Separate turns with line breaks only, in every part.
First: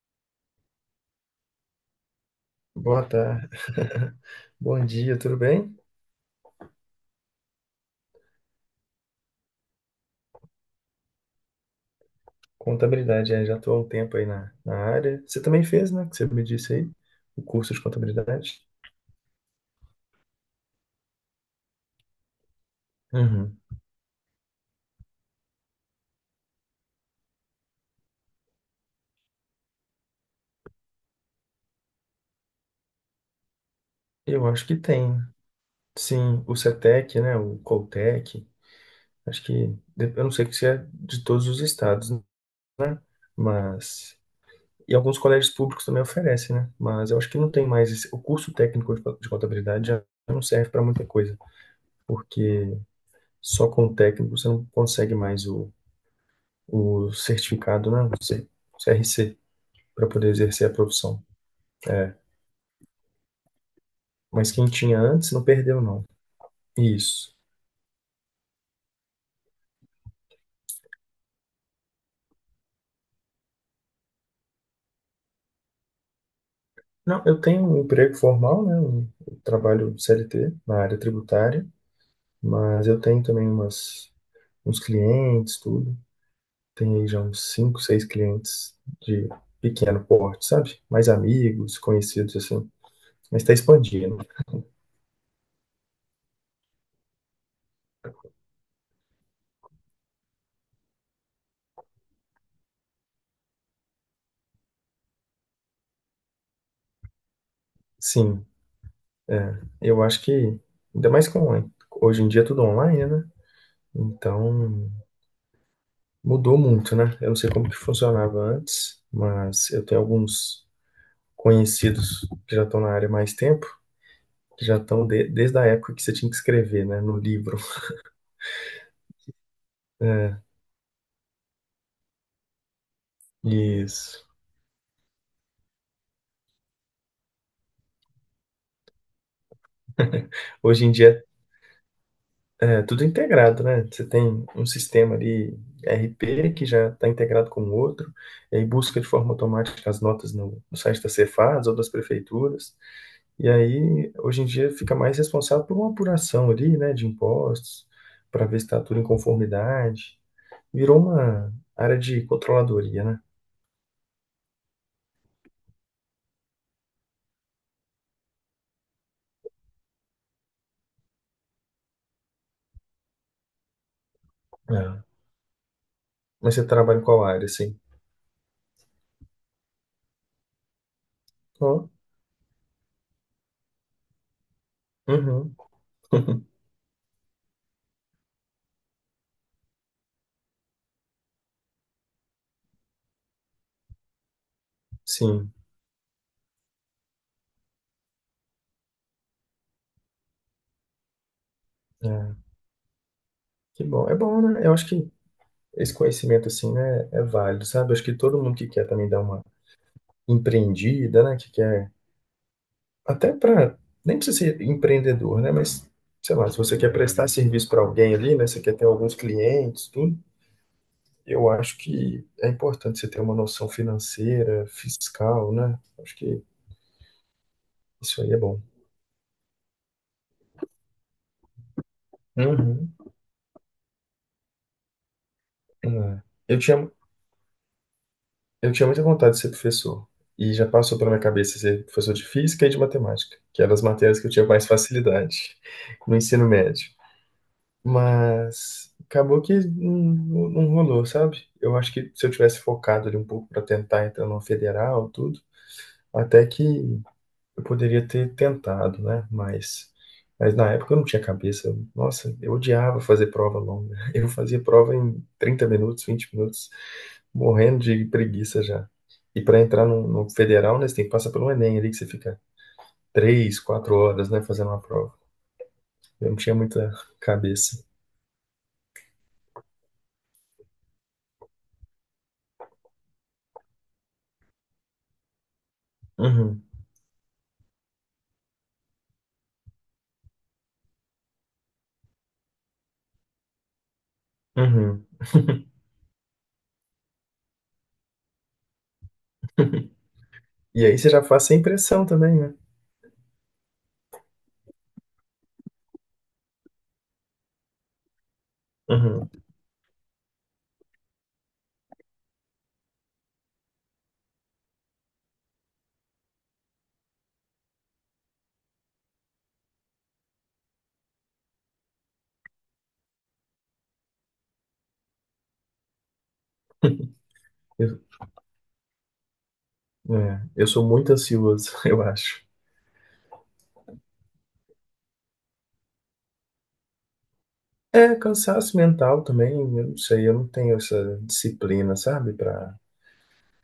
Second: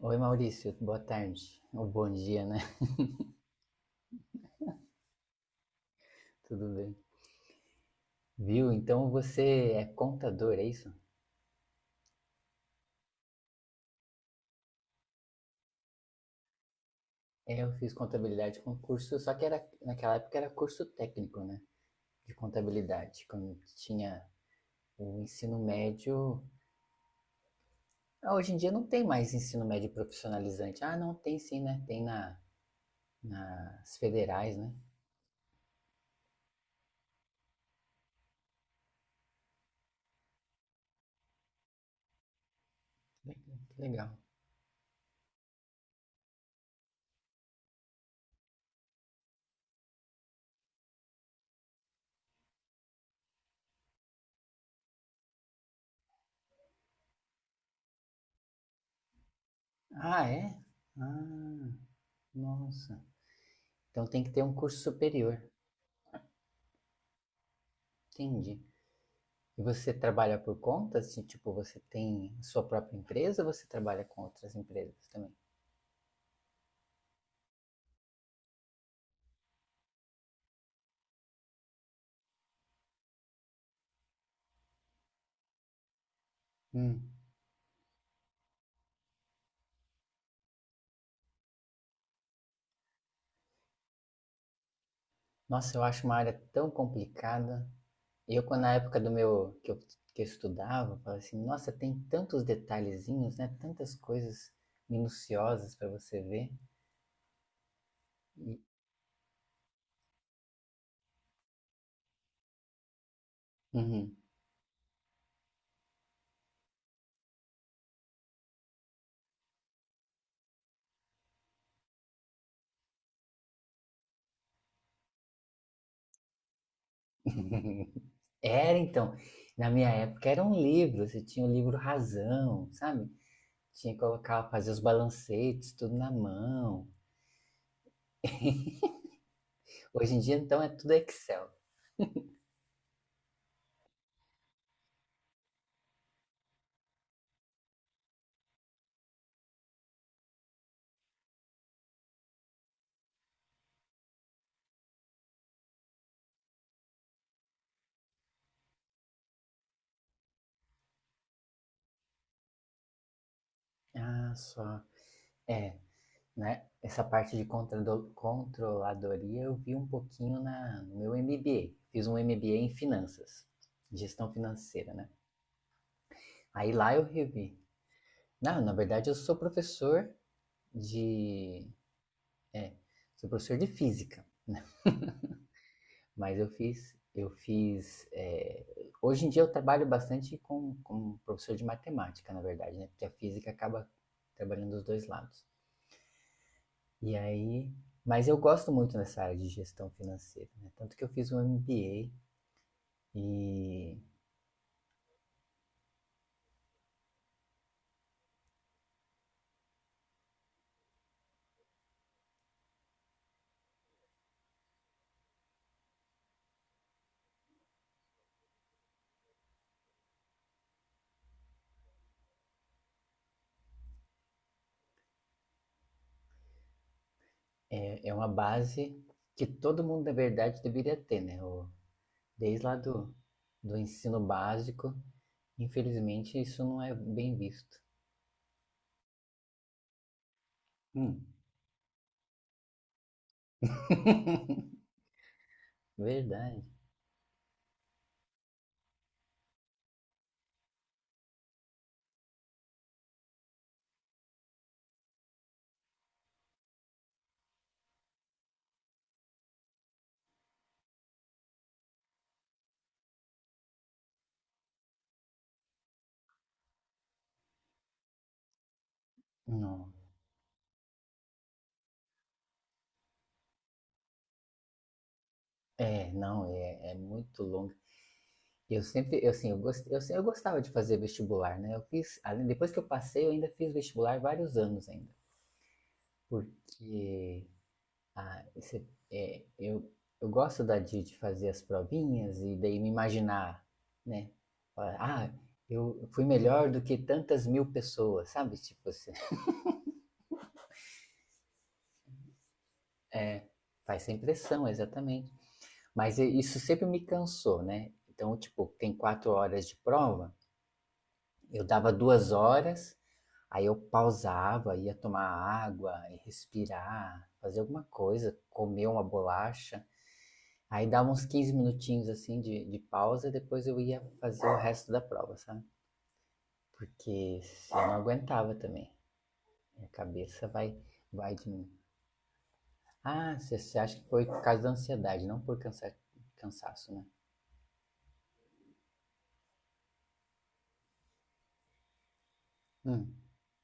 Oi Maurício, boa tarde. Ou bom dia, né?
Boa tarde. Bom dia, tudo bem?
Tudo bem. Viu? Então você é contador, é isso?
Contabilidade, é, já estou há um tempo aí na área. Você também fez, né? Que você me disse aí, o
É, eu
curso de
fiz
contabilidade.
contabilidade com curso, só que era naquela época era curso técnico, né? De contabilidade,
Uhum.
quando tinha o ensino médio. Ah, hoje em dia não tem mais ensino médio profissionalizante. Ah, não, tem sim, né? Tem nas
Eu
federais,
acho
né?
que tem. Sim, o CETEC, né? O Coltec. Acho que, eu não sei se é de todos os estados, né?
Que legal.
Mas. E alguns colégios públicos também oferecem, né? Mas eu acho que não tem mais esse. O curso técnico de contabilidade já não serve para muita coisa, porque só com o técnico você não consegue mais o certificado, né? CRC, para
Ah,
poder
é?
exercer a profissão.
Ah,
É.
nossa. Então tem que ter
Mas
um
quem
curso
tinha antes
superior.
não perdeu, não. Isso.
Entendi. E você trabalha por conta? Assim, tipo, você tem sua própria empresa ou você trabalha com outras empresas também?
Não, eu tenho um emprego formal, né? Eu trabalho CLT na área tributária, mas eu tenho também umas, uns clientes, tudo. Tenho aí
Hum.
já uns cinco, seis clientes de pequeno porte, sabe? Mais amigos, conhecidos, assim. Mas está expandindo.
Nossa, eu acho uma área tão complicada. Eu, quando na época do meu que eu, Que eu estudava, eu falava assim, nossa, tem tantos detalhezinhos, né? Tantas coisas minuciosas para você ver.
Sim,
E-
é. Eu acho que, ainda mais com, hoje em dia é tudo online, né?
Uhum.
Então, mudou muito, né? Eu não sei como que funcionava antes, mas eu tenho alguns conhecidos que já estão na área há mais tempo, que já estão desde a época que você tinha que escrever, né, no livro.
Era então, na minha época
É,
era um livro, você tinha o livro Razão, sabe? Tinha que
isso.
colocar, fazer os balancetes, tudo na mão. Hoje em dia, então, é
Hoje
tudo
em dia
Excel.
é tudo integrado, né? Você tem um sistema ali, RP, que já está integrado com o outro, e aí busca de forma automática as notas no site da Cefads ou das prefeituras. E aí, hoje em dia, fica mais responsável por uma apuração ali, né, de impostos, para ver se está tudo em conformidade. Virou uma área de controladoria, né?
Ah, só. É, né? Essa parte de controladoria eu vi um pouquinho no meu MBA. Fiz um MBA em finanças, gestão financeira,
É.
né?
Mas você
Aí lá
trabalha em
eu
qual área,
revi.
assim?
Não, na verdade eu sou professor de,
Ó,
é, sou professor de física, né?
uhum.
Mas eu fiz, eu fiz. É, hoje em dia eu trabalho bastante com professor de matemática, na verdade, né? Porque a física acaba trabalhando dos dois lados.
Sim,
E aí, mas eu gosto muito nessa área de gestão financeira, né? Tanto que eu fiz um
é.
MBA
Que
e
bom. É bom, né? Eu acho que esse conhecimento, assim, né, é válido, sabe? Eu acho que todo mundo que quer também dar uma empreendida, né, que quer, até para, nem precisa ser empreendedor, né, mas, sei lá, se você quer prestar serviço para alguém ali, né, você quer ter alguns clientes, tudo, eu acho que é importante você ter uma noção financeira, fiscal, né? Acho que
é, é
isso
uma
aí é bom.
base que todo mundo, na verdade, deveria ter, né? Desde lá
Uhum.
do ensino básico,
É.
infelizmente,
Eu
isso não
tinha,
é bem visto.
eu tinha muita vontade de ser professor. E já passou pela minha
Hum,
cabeça ser professor de física e de matemática, que eram as matérias que eu tinha mais facilidade no ensino
verdade.
médio. Mas acabou que não rolou, sabe? Eu acho que se eu tivesse focado ali um pouco para tentar entrar numa federal, tudo, até que eu poderia ter tentado, né? Mas na época eu não tinha cabeça. Nossa, eu odiava fazer prova longa. Eu fazia prova em 30 minutos, 20 minutos, morrendo de preguiça já. E para entrar
Não.
no federal, né, você tem que passar pelo Enem ali, que você fica 3, 4 horas, né, fazendo uma prova.
É,
Eu não
não,
tinha
é,
muita
é muito longo.
cabeça.
Eu sempre, eu, assim, eu, gost, eu, se- Eu gostava de fazer vestibular, né? Eu fiz, além, depois que eu passei, eu ainda fiz vestibular vários anos ainda.
Uhum,
Porque ah, eu gosto de fazer as provinhas e daí me imaginar, né? Falar,
uhum.
ah, eu fui melhor do que tantas mil pessoas, sabe? Tipo assim,
E aí você já faz sem pressão também, né?
é, faz essa impressão, exatamente. Isso sempre me cansou, né? Então, tipo, tem
Uhum.
quatro horas de prova, eu dava duas horas, aí eu pausava, ia tomar água, ia respirar, fazer alguma coisa, comer uma bolacha. Aí dava uns 15 minutinhos assim de pausa e depois eu ia fazer o resto da prova, sabe? Porque eu não
Eu,
aguentava também. Minha cabeça
eu
vai,
sou muito
vai de
ansioso,
mim.
eu acho.
Ah, você acha que foi por causa da ansiedade, não por cansaço, né?
É, cansaço mental também, eu não sei, eu não tenho essa disciplina, sabe? Pra,
Hum.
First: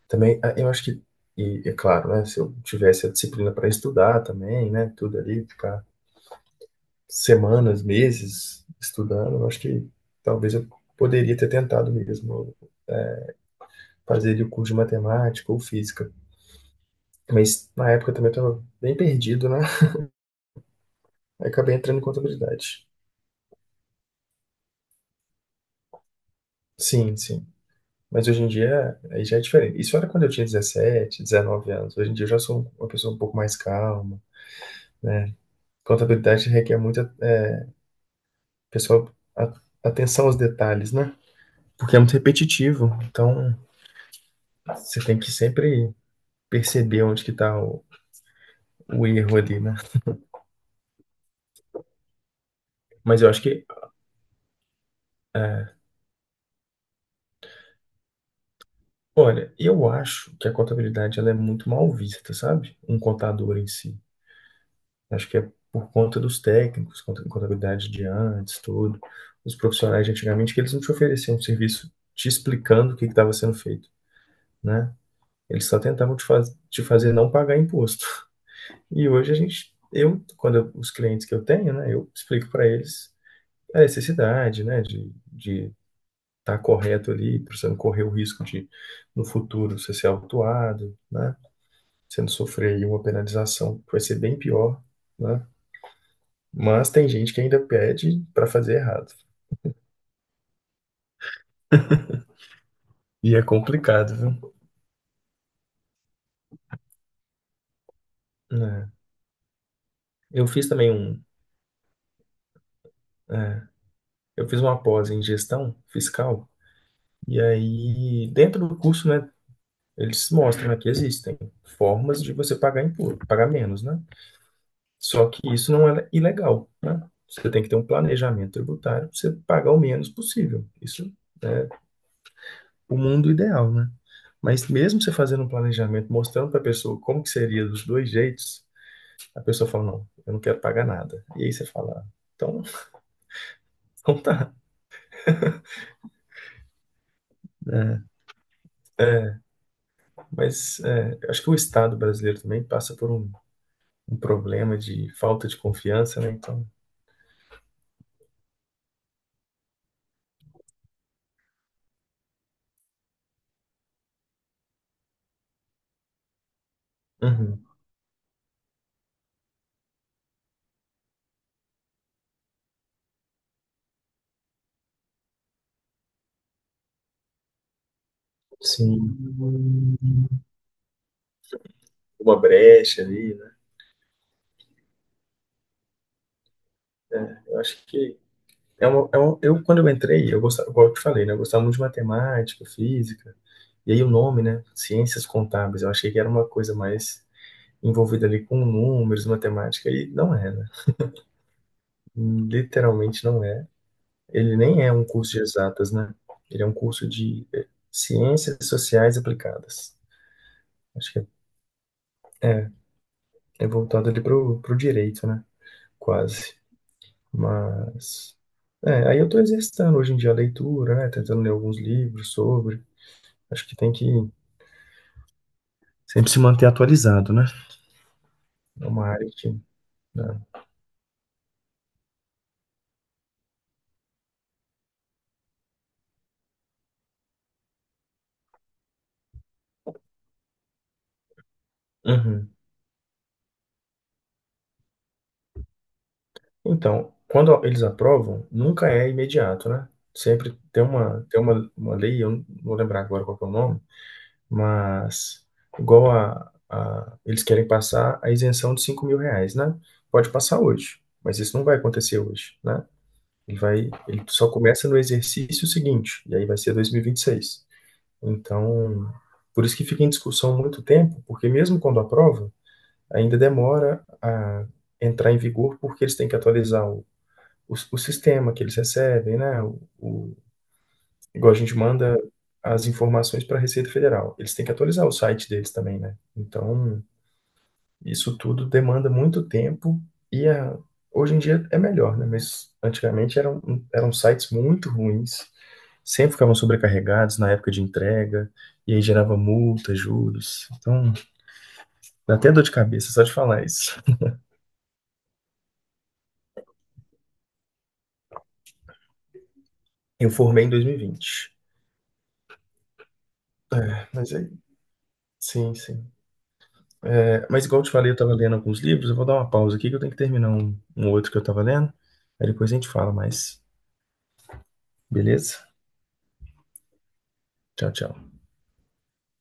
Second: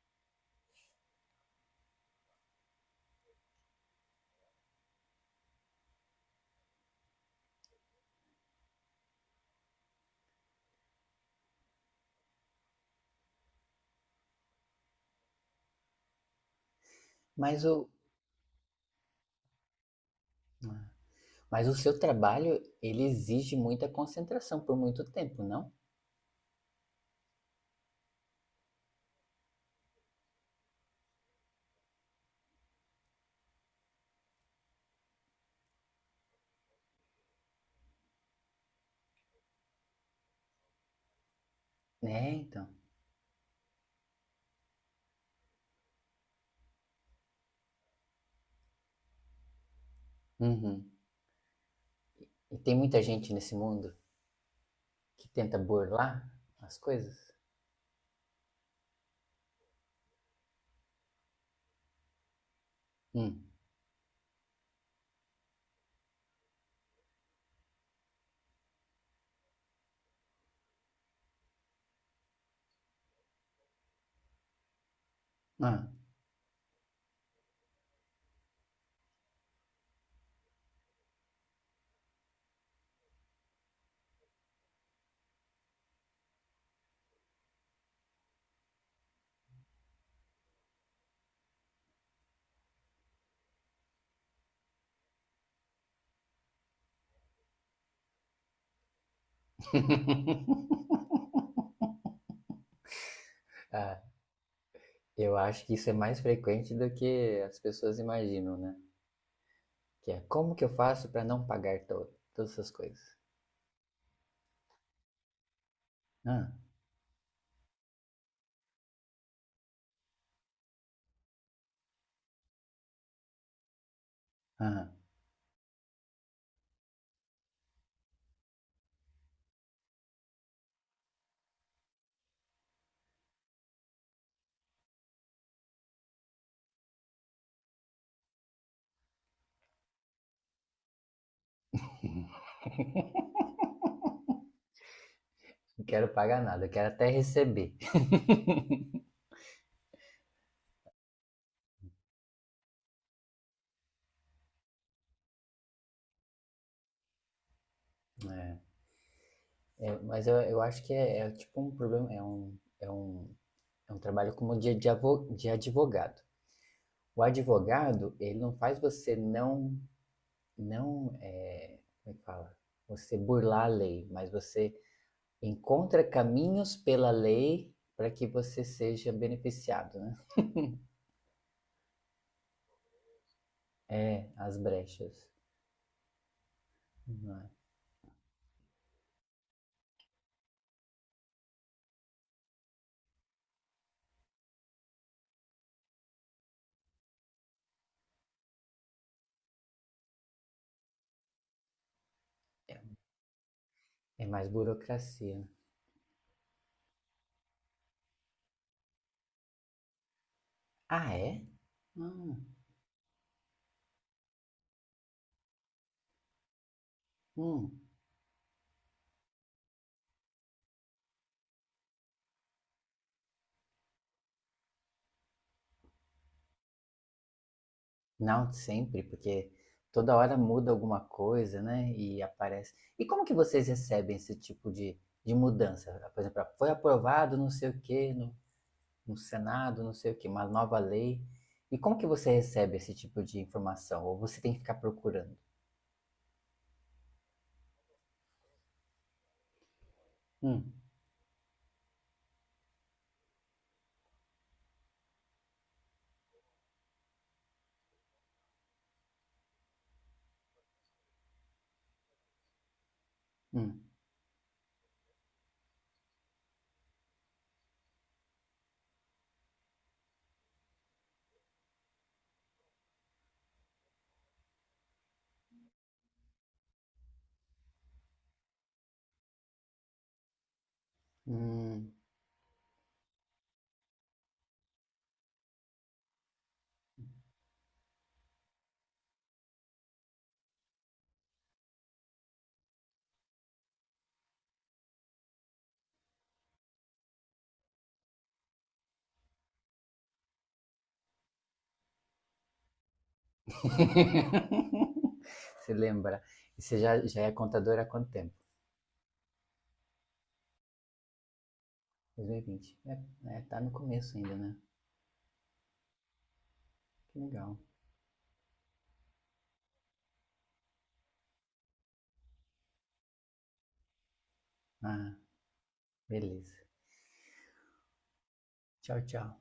também, ah, eu acho que, e é claro, né? Se eu tivesse a disciplina para estudar também, né? Tudo ali, ficar semanas, meses estudando, eu acho que talvez eu poderia ter tentado mesmo fazer ali o curso de matemática ou física.
Mas
Mas
o,
na época também eu estava bem perdido, né? Aí
mas o
acabei
seu
entrando em
trabalho,
contabilidade.
ele exige muita concentração por muito tempo, não?
Sim, sim. Mas hoje em dia aí já é diferente. Isso era quando eu tinha 17, 19 anos. Hoje em dia eu já sou uma pessoa um pouco mais calma. Contabilidade requer muita, é, pessoal, atenção aos detalhes, né? Porque é muito
Né, então.
repetitivo. Então você tem que sempre perceber onde que tá o erro ali, né?
Uhum. E tem muita
Mas eu
gente
acho
nesse
que,
mundo que tenta
é,
burlar as coisas?
olha, eu acho que a contabilidade ela é muito mal vista, sabe? Um
Hum.
contador em si. Acho que é por conta dos técnicos, contabilidade de antes, tudo. Os profissionais de antigamente, que eles não te ofereciam um serviço te explicando o que estava sendo feito, né? Eles só
Ah.
tentavam te, faz, te fazer não pagar imposto. E hoje a gente, eu, os clientes que eu tenho, né, eu explico para eles a necessidade, né, de estar correto ali, para você não correr o risco de, no futuro, você ser autuado, né? Você não sofrer aí uma penalização que vai ser bem pior, né? Mas tem gente que ainda pede pra fazer errado. E é
Ah,
complicado, viu?
eu acho que isso é mais frequente do que as pessoas imaginam, né?
É.
Que é
Eu
como que eu
fiz também
faço
um.
para não pagar to todas essas coisas?
É, eu fiz uma pós em gestão
Ah,
fiscal. E aí, dentro do curso, né, eles mostram, né, que existem formas de você pagar impuro, pagar menos, né?
ah,
Só que isso não é ilegal, né? Você tem que ter um planejamento tributário para você pagar o menos possível. Isso é o mundo ideal, né? Mas mesmo você fazendo um planejamento, mostrando para a pessoa como que seria dos dois jeitos, a pessoa fala, não, eu não quero pagar nada. E aí você fala, "Ah, então, então tá."
não quero pagar nada, eu quero até receber.
Né? É, mas é, eu acho que o Estado brasileiro também passa por um problema de falta de confiança, né? Então,
É, é, mas eu acho que é, é tipo um problema, é um trabalho como de advogado. O
uhum,
advogado, ele não faz você não, não, é, como é que fala? Você burlar a lei, mas você encontra caminhos pela lei para que você
sim,
seja beneficiado, né?
uma brecha ali, né?
É, as brechas. Não
É,
é.
eu acho que é uma, eu quando eu entrei, eu gostava, igual eu te falei, né? Eu gostava muito de matemática, física, e aí o nome, né? Ciências contábeis, eu achei que era uma coisa mais envolvida ali com números, matemática, e não é, né? Literalmente não é.
É mais
Ele nem é um curso de
burocracia.
exatas, né? Ele é um curso de ciências sociais aplicadas.
Ah,
Acho que é
é? Hum,
é voltado ali pro direito, né? Quase.
hum.
Mas. É, aí eu tô exercitando hoje em dia a leitura, né? Tentando ler alguns livros sobre. Acho que tem que sempre se manter atualizado, né?
Não
É
sempre,
uma área que.
porque toda hora
Né?
muda alguma coisa, né? E aparece. E como que vocês recebem esse tipo de mudança? Por exemplo, foi aprovado não sei o quê no Senado, não sei o quê, uma nova lei. E como que você
Uhum.
recebe esse tipo de informação? Ou você tem que ficar procurando?
Então, quando eles aprovam, nunca é imediato, né? Sempre
Hum,
tem uma, uma lei, eu não vou lembrar agora qual que é o nome. Mas, igual eles querem passar a isenção de 5 mil reais, né? Pode passar hoje, mas isso não vai acontecer hoje, né? Ele
hum,
vai, ele só começa no exercício seguinte, e aí vai ser dois mil e vinte e seis. Então, por isso que fica em discussão muito tempo, porque mesmo quando aprova, ainda demora a entrar em vigor, porque eles têm que atualizar o sistema que eles recebem, né? Igual a gente
hum.
manda as informações para a Receita Federal. Eles têm que atualizar o site deles também, né? Então, isso tudo demanda muito tempo e a- hoje em dia é melhor, né? Mas antigamente eram sites muito ruins, sempre ficavam sobrecarregados na época de entrega, e aí gerava multa, juros. Então, dá até dor de cabeça só de falar isso.
Você lembra? E você já é contadora há quanto tempo?
Eu formei em 2020.
2020. É, é, tá no
É,
começo
mas
ainda,
aí,
né?
sim, sim.
Que
É,
legal.
mas igual eu te falei, eu tava lendo alguns livros, eu vou dar uma pausa aqui que eu tenho que terminar um outro que eu tava lendo. Aí depois a gente fala mais,
Ah,
beleza?
beleza.
Tchau, tchau.
Tchau, tchau.